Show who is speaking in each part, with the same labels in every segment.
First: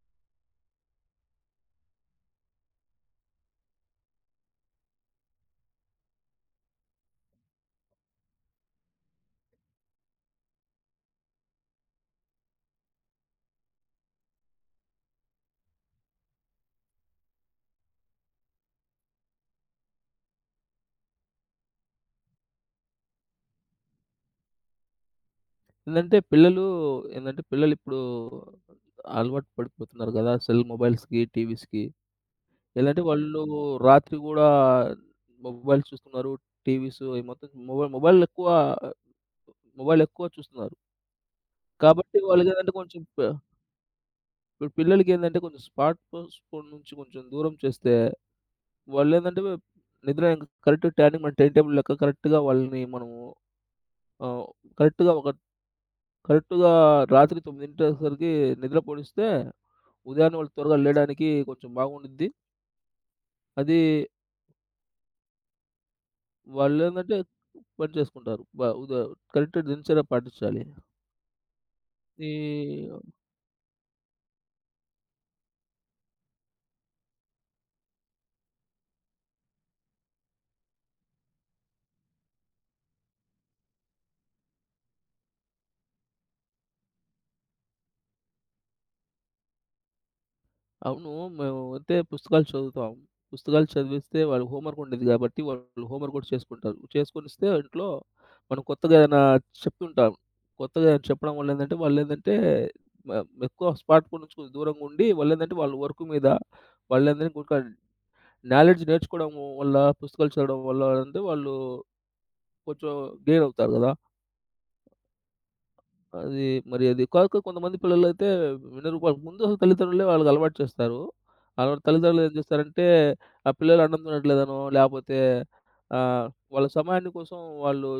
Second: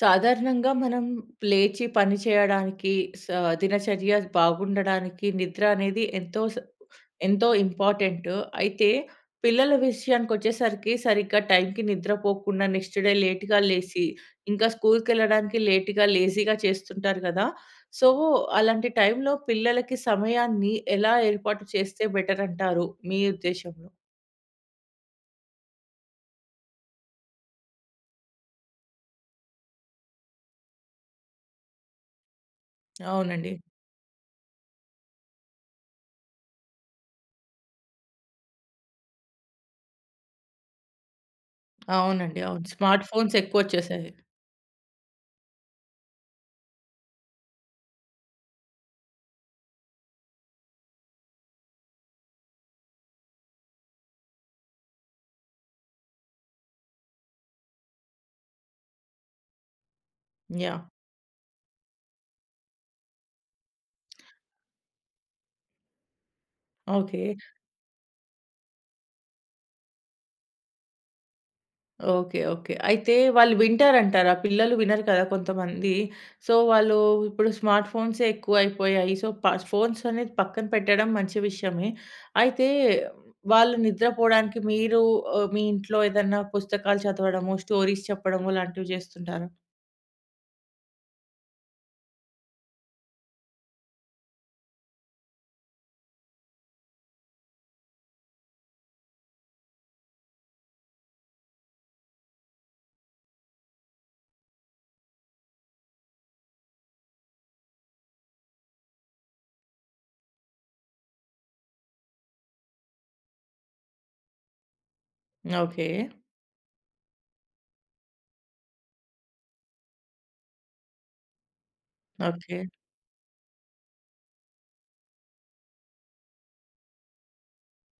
Speaker 1: సాధారణంగా మనం లేచి పని చేయడానికి, స దినచర్య బాగుండడానికి నిద్ర అనేది ఎంతో ఇంపార్టెంటు. అయితే పిల్లల విషయానికొచ్చేసరికి సరిగ్గా టైంకి నిద్రపోకుండా నెక్స్ట్ డే లేట్‌గా లేసి, ఇంకా స్కూల్‌కెళ్ళడానికి లేట్‌గా, లేజీగా చేస్తుంటారు కదా! సో, అలాంటి టైంలో పిల్లలకి సమయాన్ని ఎలా ఏర్పాటు చేస్తే బెటర్ అంటారు మీ ఉద్దేశంలో?
Speaker 2: ఏందంటే పిల్లలు ఏందంటే పిల్లలిప్పుడు అలవాటు పడిపోతున్నారు గదా! సెల్ మొబైల్స్‌కి, టీవీస్‌కి. ఎలాంటే వాళ్ళు
Speaker 1: అవునండి.
Speaker 2: రాత్రి గూడా మొబైల్ చూస్తున్నారు. టీవీస్, ఈ మొత్తం మొబైల్ మొబైల్ ఎక్కువ మొబైల్ ఎక్కువ చూస్తున్నారు. కాబట్టి
Speaker 1: అవునండి. అవును.
Speaker 2: కొంచెం
Speaker 1: స్మార్ట్ ఫోన్స్ ఎక్కువొచ్చేసాయి.
Speaker 2: ఇప్పుడు పిల్లలకేందంటే కొంచెం స్మార్ట్ ఫోన్స్ ఫోన్ నుంచి కొంచెం దూరం చేస్తే వాళ్ళేందంటే నిద్ర కరెక్ట్ టైమింగ్, మన టైమ్ టేబుల్ లెక్క కరెక్ట్‌గా వాళ్ళని మనము ఆహ్, కరెక్ట్‌గా ఒక కరెక్ట్‌గా రాత్రి 9:00 నిద్ర పొడిస్తే, ఉదయాన్నే వాళ్ళు త్వరగా
Speaker 1: యాహ్!
Speaker 2: లేయడానికి కొంచెం బాగుండిద్ది. అది వాళ్ళేందంటే
Speaker 1: ఓకే.
Speaker 2: పని చేసుకుంటారు. బ ఉద కరెక్ట్ దినచర్య పాటించాలి. ఈ
Speaker 1: ఓకే. ఓకే. అయితే వాళ్ళు వింటారంటారా? పిల్లలు వినరు కదా కొంతమంది. సో, వాళ్ళు ఇప్పుడు స్మార్ట్ ఫోన్సే ఎక్కువైపోయాయి. సో, ప ఫోన్స్ అనేది పక్కన పెట్టడం మంచి విషయమే. అయితే వాళ్ళు నిద్రపోవడానికి మీరు మీ ఇంట్లో ఏదన్నా పుస్తకాలు చదవడము, స్టోరీస్ చెప్పడము లాంటివి చేస్తుంటారా?
Speaker 2: అవును. మేము అయితే పుస్తకాలు చదువుతాం. పుస్తకాలు చదివిస్తే వాళ్ళకి హోంవర్క్ ఉండేది కాబట్టి, వాళ్ళు హోంవర్క్ కూడా చేసుకుంటారు. చేసుకొనిస్తే ఇంట్లో మనం కొత్తగా ఏదైనా చెప్తుంటాం. కొత్తగా ఏదైనా చెప్పడం వల్ల ఏందంటే, వాళ్ళేందంటే మ ఎక్కువ స్మార్ట్ ఫోన్ నుంచి కొంచెం దూరంగుండి, వాళ్ళ వర్క్ మీద, వాళ్ళేందంటే నాలెడ్జ్ నేర్చుకోవడం వల్ల, పుస్తకాలు చదవడం వల్ల అంటే వాళ్ళు కొంచెం గెయిన్ అవుతారు గదా!
Speaker 1: ఓకే.
Speaker 2: అది, మరి అది కాక కొంతమంది పిల్లలైతే వినరు. వాళ్ళకి ముందు అసలు తల్లిదండ్రులే వాళ్ళకి అలవాటు చేస్తారు. అలా తల్లిదండ్రులు ఏం
Speaker 1: ఓకే.
Speaker 2: చేస్తారంటే, ఆ పిల్లలు అన్నం తినట్లేదనో, లేపోతే ఆహ్, వాళ్ళ సమయాన్ని కోసం వాళ్ళు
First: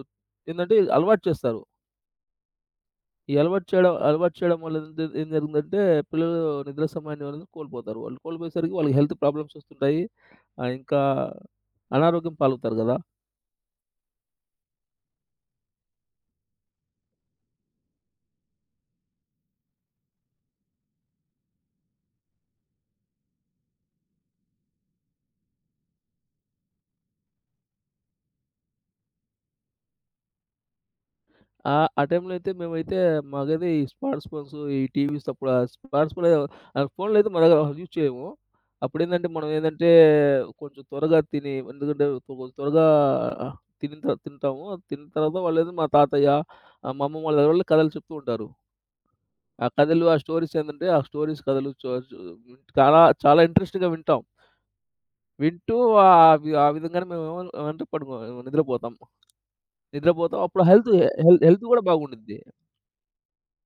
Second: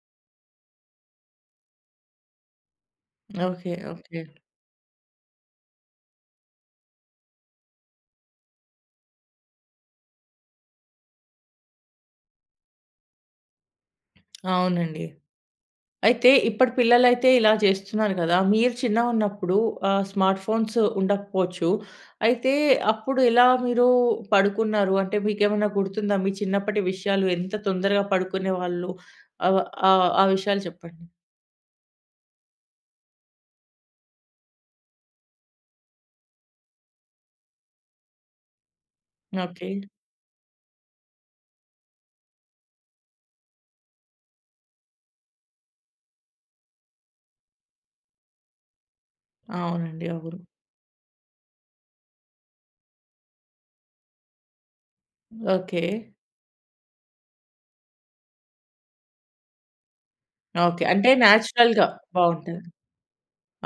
Speaker 2: అలవాటు చేస్తారు. ఈ అలవాటు
Speaker 1: ఓకే.
Speaker 2: చేయడం
Speaker 1: ఓకే.
Speaker 2: అలవాటు చేయడం వల్ల ఏం జరుగుతుందంటే, పిల్లలు నిద్ర సమయాన్ని అనేది కోల్పోతారు. వాళ్ళు కోల్పోయేసరికి వాళ్ళకి హెల్త్ ప్రాబ్లమ్స్ వస్తుంటాయి. ఇంకా అనారోగ్యం పాలవుతారు గదా!
Speaker 1: అవునండి. అయితే ఇప్పటి పిల్లలైతే ఇలా చేస్తున్నారు కదా! మీరు చిన్నగున్నప్పుడు స్మార్ట్ ఫోన్స్ ఉండకపోవచ్చు. అయితే అప్పుడు ఎలా మీరు పడుకున్నారు? అంటే మీకేమన్నా గుర్తుందా? మీ చిన్నప్పటి విషయాలు ఎంత తొందరగా పడుకునేవాళ్ళు? ఆహ్, ఆహ్, ఆ ఆ విషయాలు చెప్పండి.
Speaker 2: ఆ! ఆ టైంలో అయితే మాకైతే ఈ స్మార్ట్ ఫోన్స్, ఈ టీవీస్, అప్పుడు ఆ స్మార్ట్ ఫోన్ ఆహ్, ఫోన్‌లు అయితే మన యూజ్ చేయము. అప్పుడేందంటే మనం
Speaker 1: ఓకే.
Speaker 2: కొంచెం త్వరగా తిని, ఎందుకంటే కొంచెం త్వరగా తినిన తర్వాత తింటాము. తిన్న తర్వాత వాళ్ళేదో మా తాతయ్య, మా అమ్మమ్మ వాళ్ళ దగ్గర వాళ్ళు కథలు చెప్తూ ఉంటారు. ఆ కథలు,
Speaker 1: అవునండి. అవును.
Speaker 2: ఆ స్టోరీస్, కథలు చ చ చాలా చాలా ఇంట్రెస్ట్‌గా వింటాం. వింటూ
Speaker 1: ఓకే.
Speaker 2: ఆహ్, వి ఆ విధంగానే మేము ఏమ- ఏమంటే పడుకో నిద్రపోతాం. నిద్రపోతాం. అప్పుడు
Speaker 1: ఓకే.
Speaker 2: హెల్త్
Speaker 1: అంటే
Speaker 2: హెల్త్ కూడా
Speaker 1: నేచురల్‌గా
Speaker 2: బాగుండిద్ది.
Speaker 1: బావుంటది.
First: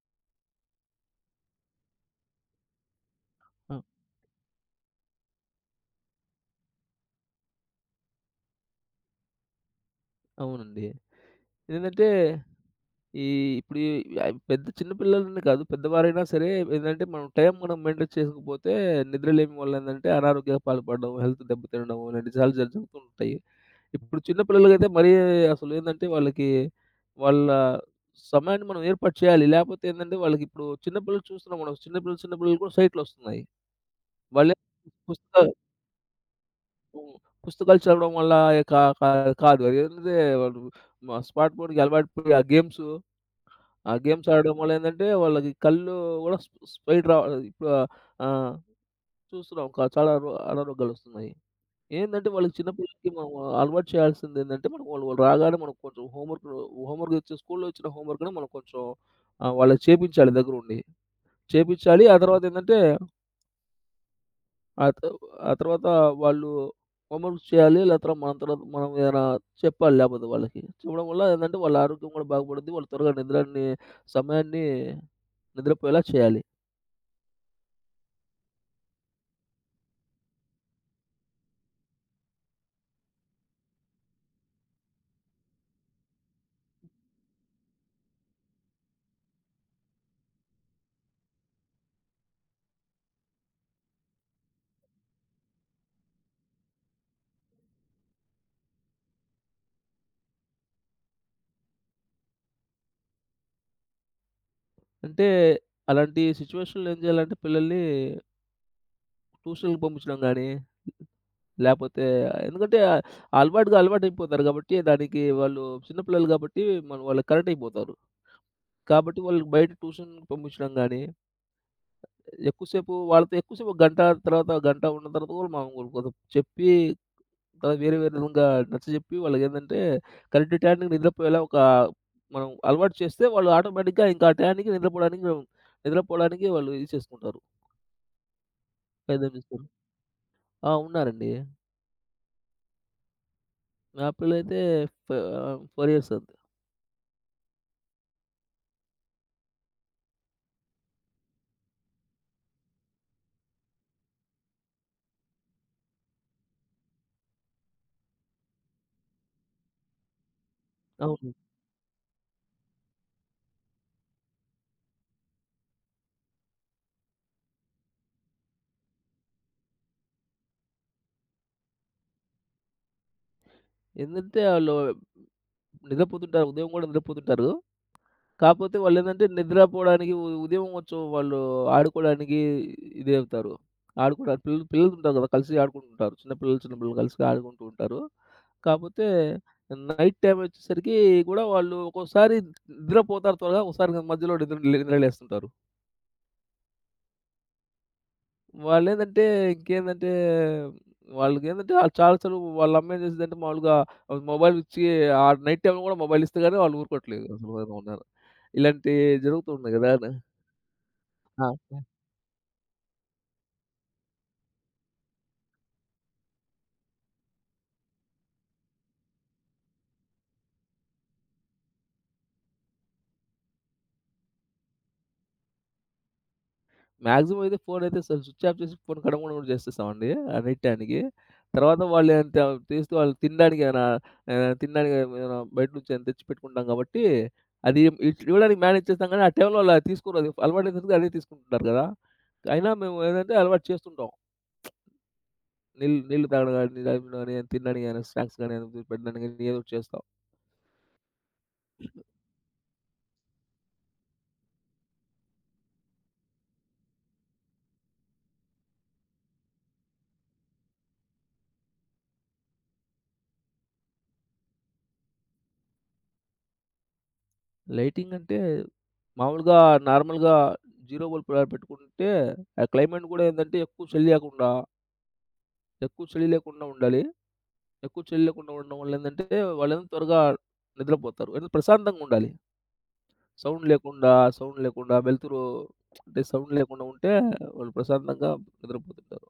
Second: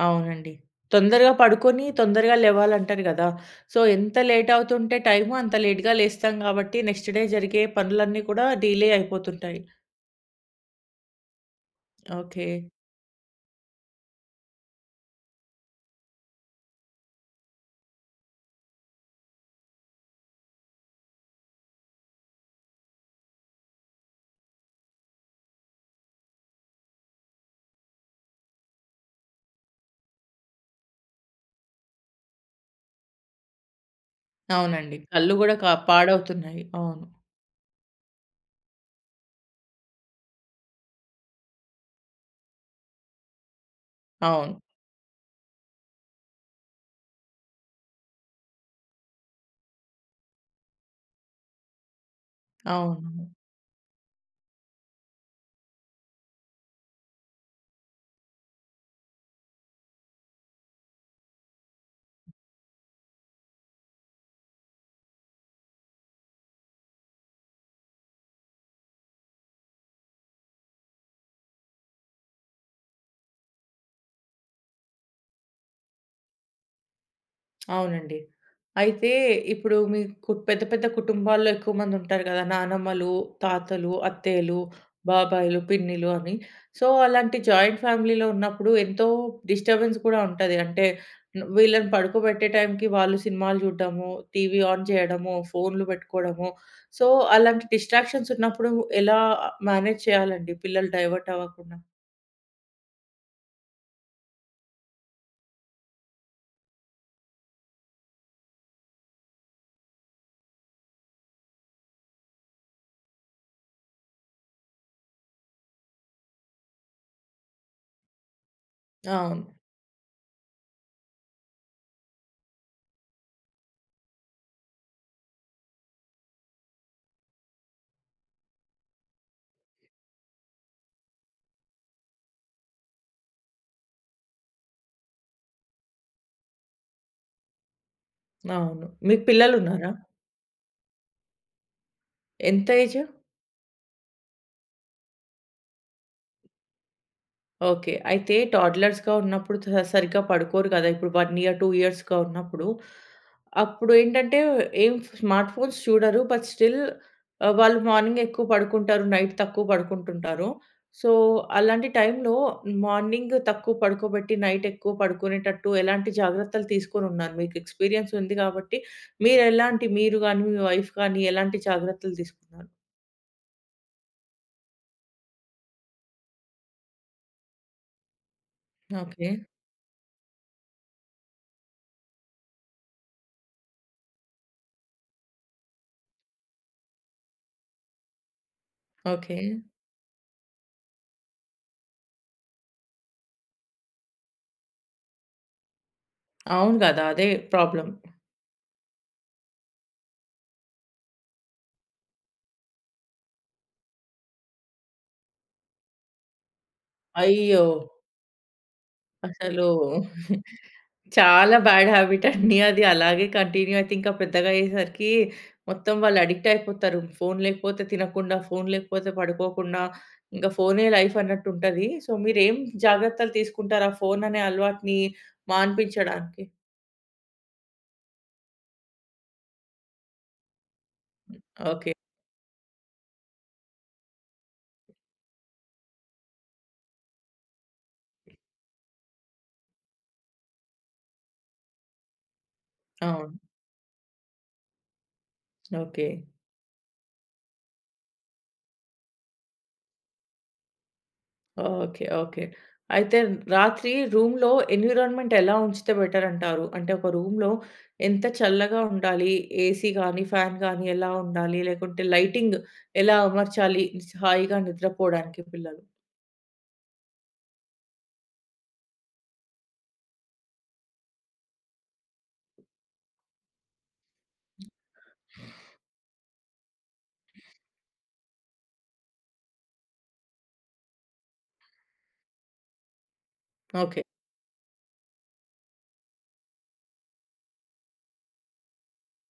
Speaker 1: అవునండి. తొందరగా పడుకొని, తొందరగా లెవ్వాలంటారు గదా!
Speaker 2: ఆ!
Speaker 1: సో, ఎంత లేట్ అవుతుంటే టైము, అంత లేట్‌గా లేస్తాం గాబట్టి, నెక్స్ట్ డే జరిగే పనులన్నీ కూడా డిలే అయిపోతుంటాయి.
Speaker 2: అవునండి. ఇదేంటంటే
Speaker 1: ఓకే.
Speaker 2: ఈ ఇప్పుడు ఈ ఆహ్, పెద్ద చిన్న పిల్లలని కాదు, పెద్దవారైనా సరే మనం టైం మెయింటైన్ చేసుకోకపోతే, నిద్రలేమి వల్ల అనారోగ్య పాల్పడడం, హెల్త్ దెబ్బతినడం ఇలాంటి చాలా జరుగుతూ ఉంటాయి. ఇప్పుడు చిన్న పిల్లలకైతే మరీ అసలు వాళ్ళ సమయాన్ని మనం ఏర్పాటు చేయాలి. లేపోతే వాళ్ళకి ఇప్పుడు చిన్న పిల్లలు చూస్తున్నాం మనం. చిన్న పిల్లలు కూడా సైట్‌లొస్తున్నాయి. వాళ్ళే
Speaker 1: అవునండి. కళ్ళు
Speaker 2: పుస్తకాలు
Speaker 1: గూడా పాడవుతున్నాయి. అవును.
Speaker 2: హ్మ్. పుస్తకాలు చదవడం వల్ల కా కా కాదు. అదేంటంటే వాళ్ళు స్మార్ట్ ఫోన్‌కి అలవాటు పడి ఆ గేమ్స్
Speaker 1: అవును.
Speaker 2: ఆడడం వల్ల, వాళ్ళకి కళ్ళు గూడా స్ట్రెయిట్ రా ఇప్పుడు ఆహ్, చూస్తున్నాం, చాలా అనారోగ్యాలొస్తున్నాయి. వాళ్ళకి, చిన్న పిల్లలకి
Speaker 1: అవును.
Speaker 2: మనం అలవాటు చేయాల్సిందేందంటే, మనం వాళ్ళు వాళ్ళు రాగానే మనం కొంచెం హోంవర్క్ హోంవర్క్ ఇచ్చే, స్కూల్‌లో ఇచ్చిన హోంవర్క్‌ని మనం కొంచెం వాళ్ళకి చేపించాలి దగ్గరుండి. చేపించాలి. ఆ తర్వాతేందంటే, ఆ త ఆ తర్వాత వాళ్ళు హోంవర్క్స్ చేయాలి. లేదా తర్వాత మనం ఏదైనా చెప్పాలి లేపోతే వాళ్ళకి. చెప్పడం వల్ల, వాళ్ళ ఆరోగ్యం గూడా బాగుపడుద్ది. వాళ్ళు త్వరగా నిద్రని సమయాన్ని నిద్రపోయేలా చేయాలి.
Speaker 1: అవునండి. అయితే ఇప్పుడు మీకు పెద్ద పెద్ద కుటుంబాల్లో ఎక్కువ మందుంటారు గదా! నానమ్మలు, తాతలు, అత్తయ్యలు, బాబాయిలు, పిన్నిలు అని. సో, అలాంటి జాయింట్ ఫ్యామిలీలో ఉన్నప్పుడు ఎంతో డిస్టర్బెన్స్ కూడా ఉంటది. అంటే వీళ్ళని పడుకోబెట్టే టైంకి వాళ్ళు సినిమాలు జూడడము, టీవీ ఆన్ జేయడము, ఫోన్‌లు పెట్టుకోవడము. సో, అలాంటి డిస్ట్రాక్షన్స్ ఉన్నప్పుడు ఎలా మేనేజ్ చేయాలండి పిల్లలు డైవర్ట్ అవ్వకుండా?
Speaker 2: అంటే అలాంటి సిట్యుయేషన్‌లో ఏం చేయాలంటే పిల్లల్ని ట్యూషన్‌లకి పంపించడం గానీ, లేపోతే ఎందుకంటే అలవాటయిపోతారు గాబట్టి, దానికి వాళ్ళు చిన్న పిల్లలు గాబట్టి మనం వాళ్ళకి కనెక్ట్ అయిపోతారు. కాబట్టి
Speaker 1: అవును.
Speaker 2: వాళ్ళకి బయట ట్యూషన్‌కి పంపించడం గానీ, ఎక్కువసేపు గంట తర్వాత గంట ఉన్న తర్వాత గూడా మనం కొంచెం చెప్పి, తర్వాత వేరే వేరే విధంగా నచ్చజెప్పి కరెక్ట్ టయానికి నిద్రపోయేలా, మనం అలవాటు చేస్తే, వాళ్ళు ఆటోమేటిక్‌గా ఇంకా ఆ టయానికి నిద్రపోవడానికి నిద్రపోవడానికి వాళ్ళు ఇది చేసుకుంటారు.
Speaker 1: అవును. మీకు
Speaker 2: ప్రయత్నం చేస్తారు.
Speaker 1: పిల్లలున్నారా?
Speaker 2: ఆ! ఉన్నారండి.
Speaker 1: ఎంత ఏజు?
Speaker 2: నా పిల్లలైతే ఫ 4 ఇయర్స్ అంతే.
Speaker 1: ఓకే. అయితే టోడ్లర్స్‌గా ఉన్నప్పుడు సరిగ్గా పడుకోరు కదా! ఇప్పుడు 1 ఇయర్, 2 ఇయర్స్‌గా ఉన్నప్పుడు. అప్పుడేంటంటే ఏం స్మార్ట్ ఫోన్స్ చూడరు. బట్ స్టిల్ వాళ్ళు మార్నింగ్ ఎక్కువ పడుకుంటారు. నైట్ తక్కువ పడుకుంటుంటారు. సో,
Speaker 2: అవును.
Speaker 1: అలాంటి టైంలో మార్నింగ్ తక్కువ పడుకోబెట్టి నైట్ ఎక్కువ పడుకునేటట్టు ఎలాంటి జాగ్రత్తలు తీసుకొనున్నారు? మీకు ఎక్స్‌పీరియన్స్ ఉంది కాబట్టి మీరెలాంటి మీరు గాని, మీ వైఫ్ కానీ ఎలాంటి జాగ్రత్తలు తీసుకున్నారు?
Speaker 2: ఆళ్ళు నిద్రపోతుంటారు. ఉదయం గూడా నిద్రపోతుంటారు. కాపోతే
Speaker 1: ఓకే.
Speaker 2: నిద్రపోవడానికి ఉదయం కొంచెం వాళ్ళు ఆడుకోవడానికి ఇదవుతారు. ఆడుకోవడానికి పిల్లలుంటారు గదా! కలిసి ఆడుకుంటుంటారు. చిన్న పిల్లలు కలిసి ఆడుకుంటూ ఉంటారు. కాపోతే
Speaker 1: ఓకే.
Speaker 2: నైట్ టైమ్ వచ్చేసరికి గూడా వాళ్ళు ఒక్కోసారి నిద్రపోతారు త్వరగా. ఒక్కోసారి మధ్యలో నిద్ర నిద్ర లేస్తుంటారు.
Speaker 1: అవును గదా! అదే ప్రాబ్లమ్.
Speaker 2: వాళ్ళేందంటే ఇంకేందంటే వాళ్ళకేందంటే ఆళ్ళు చాలా సార్లు వాళ్ళ అమ్మేం చేసిద్దంటే, మామూలుగా మొబైల్ ఇచ్చి, ఆ నైట్ టైమ్‌లో కూడా మొబైల్ ఇస్తే గాని వాళ్ళు ఊరుకోవట్లేదు. అసలు
Speaker 1: అయ్యో!
Speaker 2: ఏమో ఉన్నారు. ఇలాంటి జరుగుతూ
Speaker 1: అసలు
Speaker 2: ఉన్నాయి కదా! అని. ఆ!
Speaker 1: చాలా బ్యాడ్ హాబిట్ అండి అది. అలాగే కంటిన్యూ అయితే ఇంకా పెద్దగా అయ్యేసరికి మొత్తం వాళ్ళు అడిక్ట్ అయిపోతారు. ఫోను లేకపోతే తినకుండా, ఫోను లేకపోతే పడుకోకుండా, ఇంకా ఫోనే లైఫ్ అన్నట్టు ఉంటది. సో, మీరేం జాగ్రత్తలు తీసుకుంటారు ఆ ఫోను అనే అలవాటుని మాన్పించడానికి?
Speaker 2: మాక్సిమం అయితే ఫోనయితే అసలు స్విచ్ ఆఫ్ చేసి, ఫోన్ కడగకుండా కూడా చేసేస్తామండి. ఆ నైట్ టైమ్‌కి. తర్వాత
Speaker 1: ఓకే.
Speaker 2: వాళ్ళు ఎంత తీస్తే వాళ్ళు తినడానికి ఏమైనా ఏమైనా తినడానికి ఏమైనా బయట నుంచి ఏమైనా తెచ్చి పెట్టుకుంటాం కాబట్టి అది ఇవ్వడానికి మేనేజ్ చేస్తాం, కానీ ఆ టైమ్‌లో వాళ్ళు అది తీసుకోరు. అది అలవాటైపోతుంది, అదే తీసుకుంటున్నారు కదా! అయినా మేము
Speaker 1: అవును.
Speaker 2: ఏదంటే అలవాటు చేస్తుంటాం. నీళ్ళు
Speaker 1: ఓకే.
Speaker 2: నీళ్ళు తాగడం గాని, లేకపోతే గాని తినడానికి గాని, స్నాక్స్ గాని పెట్టడానికి గాని ఏదో ఒకటి చేస్తాం.
Speaker 1: ఓకే. ఓకే. అయితే రాత్రి రూమ్‌లో ఎన్విరాన్మెంట్ ఎలా ఉంచితే బెటర్ అంటారు? అంటే ఒక రూమ్‌లో ఎంత చల్లగా ఉండాలి? ఏసీ గానీ, ఫ్యాన్ గానీ ఎలా ఉండాలి? లేకుంటే లైటింగ్ ఎలా అమర్చాలి హాయిగా నిద్రపోవడానికి పిల్లలు?
Speaker 2: లైటింగ్ అంటే మామూలుగా నార్మల్‌గా 0 బల్బ్ అలా పెట్టుకుంటే, ఆ క్లైమేట్ గూడా ఎక్కువ చలి లేకుండా, ఎక్కువ చలి లేకుండా ఉండాలి. ఎక్కువ చలి లేకుండా ఉండడం వల్ల వాళ్ళేమో త్వరగా నిద్రపోతారు. ఏదో ప్రశాంతంగా ఉండాలి. Sound
Speaker 1: okay.
Speaker 2: లేకుండా, సౌండ్ లేకుండా వెలుతురు అంటే సౌండ్ లేకుండా ఉంటే వాళ్ళు ప్రశాంతంగా నిద్రపోతుంటారు.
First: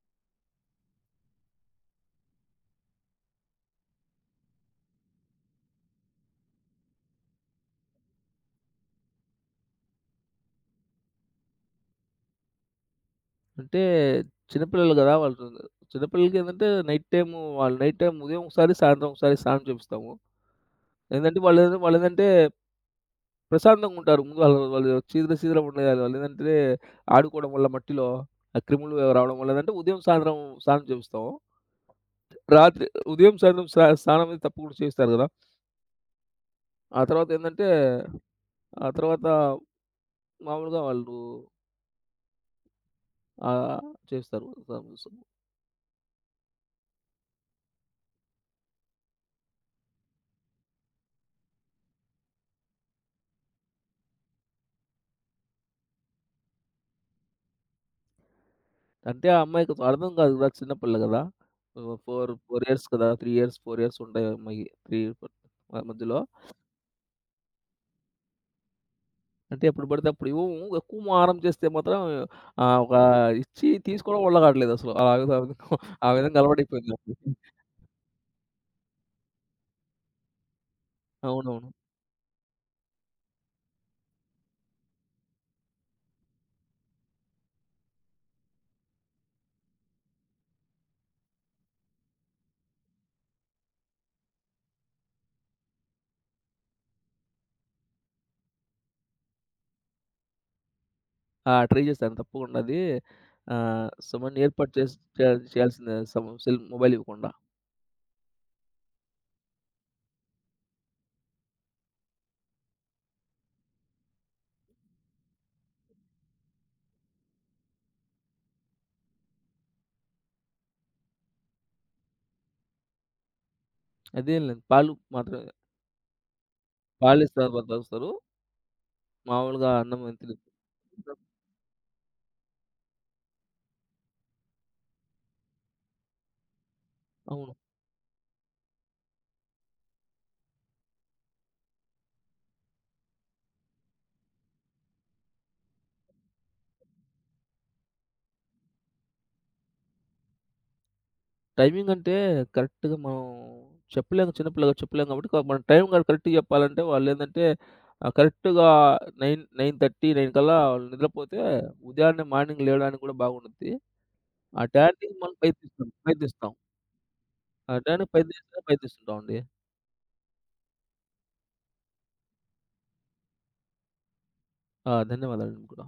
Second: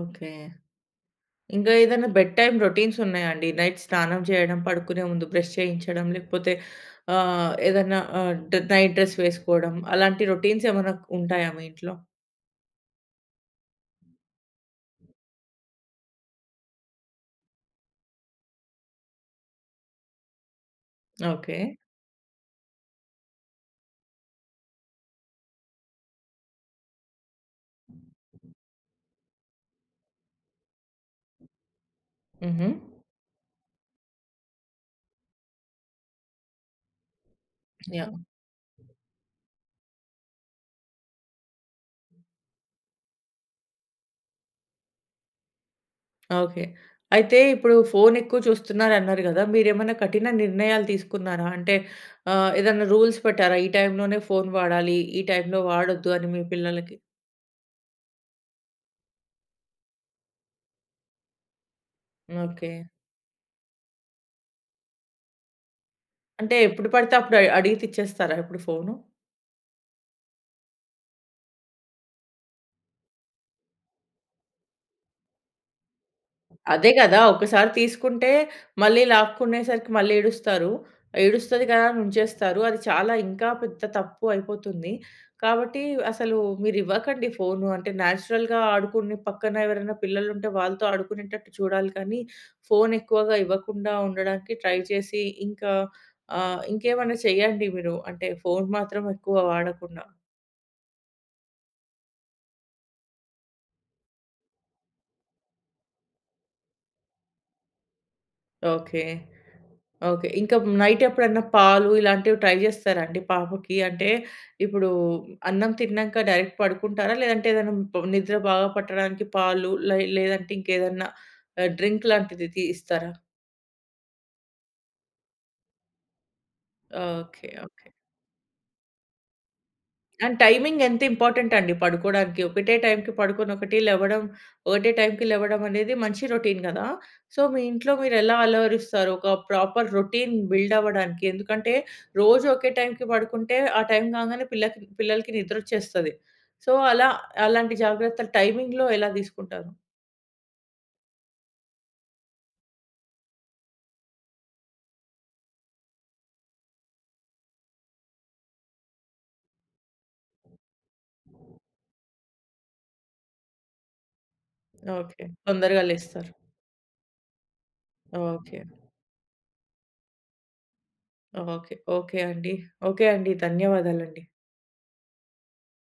Speaker 1: ఓకే. ఇంకా ఏదైనా బెడ్ టైమ్ రొటీన్స్ ఉన్నాయా అండి? నైట్ స్నానం చేయడం, పడుకునే ముందు బ్రష్ చేయించడం, లేకపోతే ఏదన్నా ఆహ్, డ్ నైట్ డ్రెస్ వేసుకోవడం అలాంటి రొటీన్స్ ఏమైనా ఉంటాయా మీ ఇంట్లో?
Speaker 2: అంటే చిన్నపిల్లలు గదా! వాళ్ళు చిన్నపిల్లలకేందంటే నైట్ టైము వాళ్ళు నైట్ టైమ్ ఉదయం ఒకసారి, సాయంత్రం ఒకసారి స్నానం చేపిస్తాము. ఏంటంటే
Speaker 1: ఓకే.
Speaker 2: వాళ్ళు ఏందంటే వాళ్ళేదో వాళ్ళేందంటే ప్రశాంతంగుంటారు. ముందు వాళ్ళు వాళ్ళు చీదరగా ఉండేయాలి. ఆడుకోవడం వల్ల మట్టిలో ఆ క్రిములు రావడం వల్ల ఉదయం, సాయంత్రం స్నానం చేపిస్తాము.
Speaker 1: హుహు.
Speaker 2: రాత్రి ఉదయం, సాయంత్రం స్నానమనేది తప్పకుండా చేయిస్తారు గదా! ఆ తర్వాతేందంటే,
Speaker 1: యాహ్!
Speaker 2: ఆ తర్వాత మామూలుగా వాళ్ళు చేస్తారు.
Speaker 1: ఓకే. అయితే ఇప్పుడు ఫోనెక్కువ చూస్తున్నారన్నారు గదా! మీరేమన్నా కఠిన నిర్ణయాలు తీసుకున్నారా? అంటే ఏదన్నా రూల్స్ పెట్టారా? ఈ టైంలోనే ఫోను వాడాలి, ఈ టైంలో వాడొద్దు అని మీ పిల్లలకి?
Speaker 2: అంటే ఆ అమ్మాయికి అర్థం కాదు కదా! చిన్నపిల్ల కదా! 4
Speaker 1: ఓకే.
Speaker 2: ఇయర్స్ కదా! 3 ఇయర్స్, 4 ఇయర్స్ ఉంటాయి ఆ అమ్మాయికి. 3 ఆ మధ్యలో.
Speaker 1: అంటే ఎప్పుడు పడితే అప్పుడు అడిగి తెచ్చేస్తారా ఇప్పుడు ఫోను?
Speaker 2: అంటే ఎప్పుడు పడితే అప్పుడు ఇవ్వము. ఎక్కువ మారం చేస్తే మాత్రం ఆహ్, ఒక ఇచ్చి తీసుకోవడం వల్ల కావట్లేదు అసలు. ఆ విధంగా
Speaker 1: అదే
Speaker 2: అలవాటైపోయింది నాకు.
Speaker 1: కదా! ఒకసారి తీసుకుంటే మళ్ళీ లాక్కునేసరికి మళ్ళీ ఏడుస్తారు. ఏడుస్తది
Speaker 2: అవునవును.
Speaker 1: కదా! అని ఉంచేస్తారు. అది చాలా ఇంకా పెద్ద తప్పు అయిపోతుంది. కాబట్టి అసలు మీరివ్వకండి ఫోను. అంటే నేచురల్‌గా ఆడుకుని పక్కన ఎవరైనా పిల్లలుంటే వాళ్ళతో ఆడుకునేటట్టు చూడాలి కానీ, ఫోను ఎక్కువగా ఇవ్వకుండా ఉండడానికి ట్రై చేసి ఇంకా ఇంకేమన్నా చేయండి మీరు. అంటే ఫోను మాత్రం ఎక్కువ వాడకుండా.
Speaker 2: ఆ! ట్రై చేశాను తప్పకుండా అది. సమన్ ఏర్పాటు చేసి చేయాల్సిందే సమ్ సెల్ మొబైల్ ఇవ్వకుండా.
Speaker 1: ఓకే. ఓకే. ఇంకా నైట్ ఎప్పుడన్నా పాలు ఇలాంటివి ట్రై జేస్తారా అండి పాపకి? అంటే ఇప్పుడు అన్నం తిన్నాక డైరెక్ట్ పడుకుంటారా? లేదంటే ఏదైనా నిద్ర బాగా పట్టడానికి పాలు లే లేదంటే ఇంకేదన్నా డ్రింక్ లాంటిది ఇస్తారా?
Speaker 2: అదేం లేదు. పాలు మాత్రమే.
Speaker 1: ఓకే.
Speaker 2: పాలిస్తారు,
Speaker 1: ఓకే.
Speaker 2: వస్తారు. మామూలుగా అన్నం తిని
Speaker 1: అండ్ టైమింగ్ ఎంత ఇంపార్టెంట్ అండి పడుకోడానికి. ఒకటే టైంకి పడుకొని, ఒకటి లెవ్వడం, ఒకటే టైంకి లెవ్వడం అనేది మంచి రొటీన్ గదా! సో,
Speaker 2: అవును.
Speaker 1: మీ ఇంట్లో మీరెలా అలవరిస్తారు? ఒక ప్రాపర్ రొటీన్ బిల్డ్ అవ్వడానికి. ఎందుకంటే, రోజు ఒకే టైంకి పడుకుంటే, ఆ టైం కాంగానే పిల్లకి పిల్లలకి నిద్రొచ్చేస్తది. సో, అలా అలాంటి జాగ్రత్తలు టైమింగ్‌లో ఎలా తీసుకుంటారు?
Speaker 2: టైమింగ్ అంటే కరెక్ట్‌గా మనం చెప్పలేము. చిన్న పిల్లలకి చెప్పలేము కాబట్టి మనం టైం గాని కరెక్ట్‌గా చెప్పాలంటే కరెక్ట్‌గా 9:30, 9 కల్లా వాళ్ళు నిద్రపోతే, ఉదయాన్నే మార్నింగ్ లేవడానికి కూడా బాగుండుద్ది. ఆ టయానికి
Speaker 1: ఓకే.
Speaker 2: మనం
Speaker 1: తొందరగా
Speaker 2: ప్రయత్నిస్తాం.
Speaker 1: లేస్తారు.
Speaker 2: ప్రయత్నిస్తాం. ఆ టయానికి
Speaker 1: ఓకే.
Speaker 2: ప్రయత్నిస్తే ప్రయత్నిస్తుంటామండి.
Speaker 1: ఓకే. ఓకే అండి. ఓకే అండి. ధన్యవాదాలండి.
Speaker 2: ఆ! ధన్యవాదాలండి మీకు కూడా.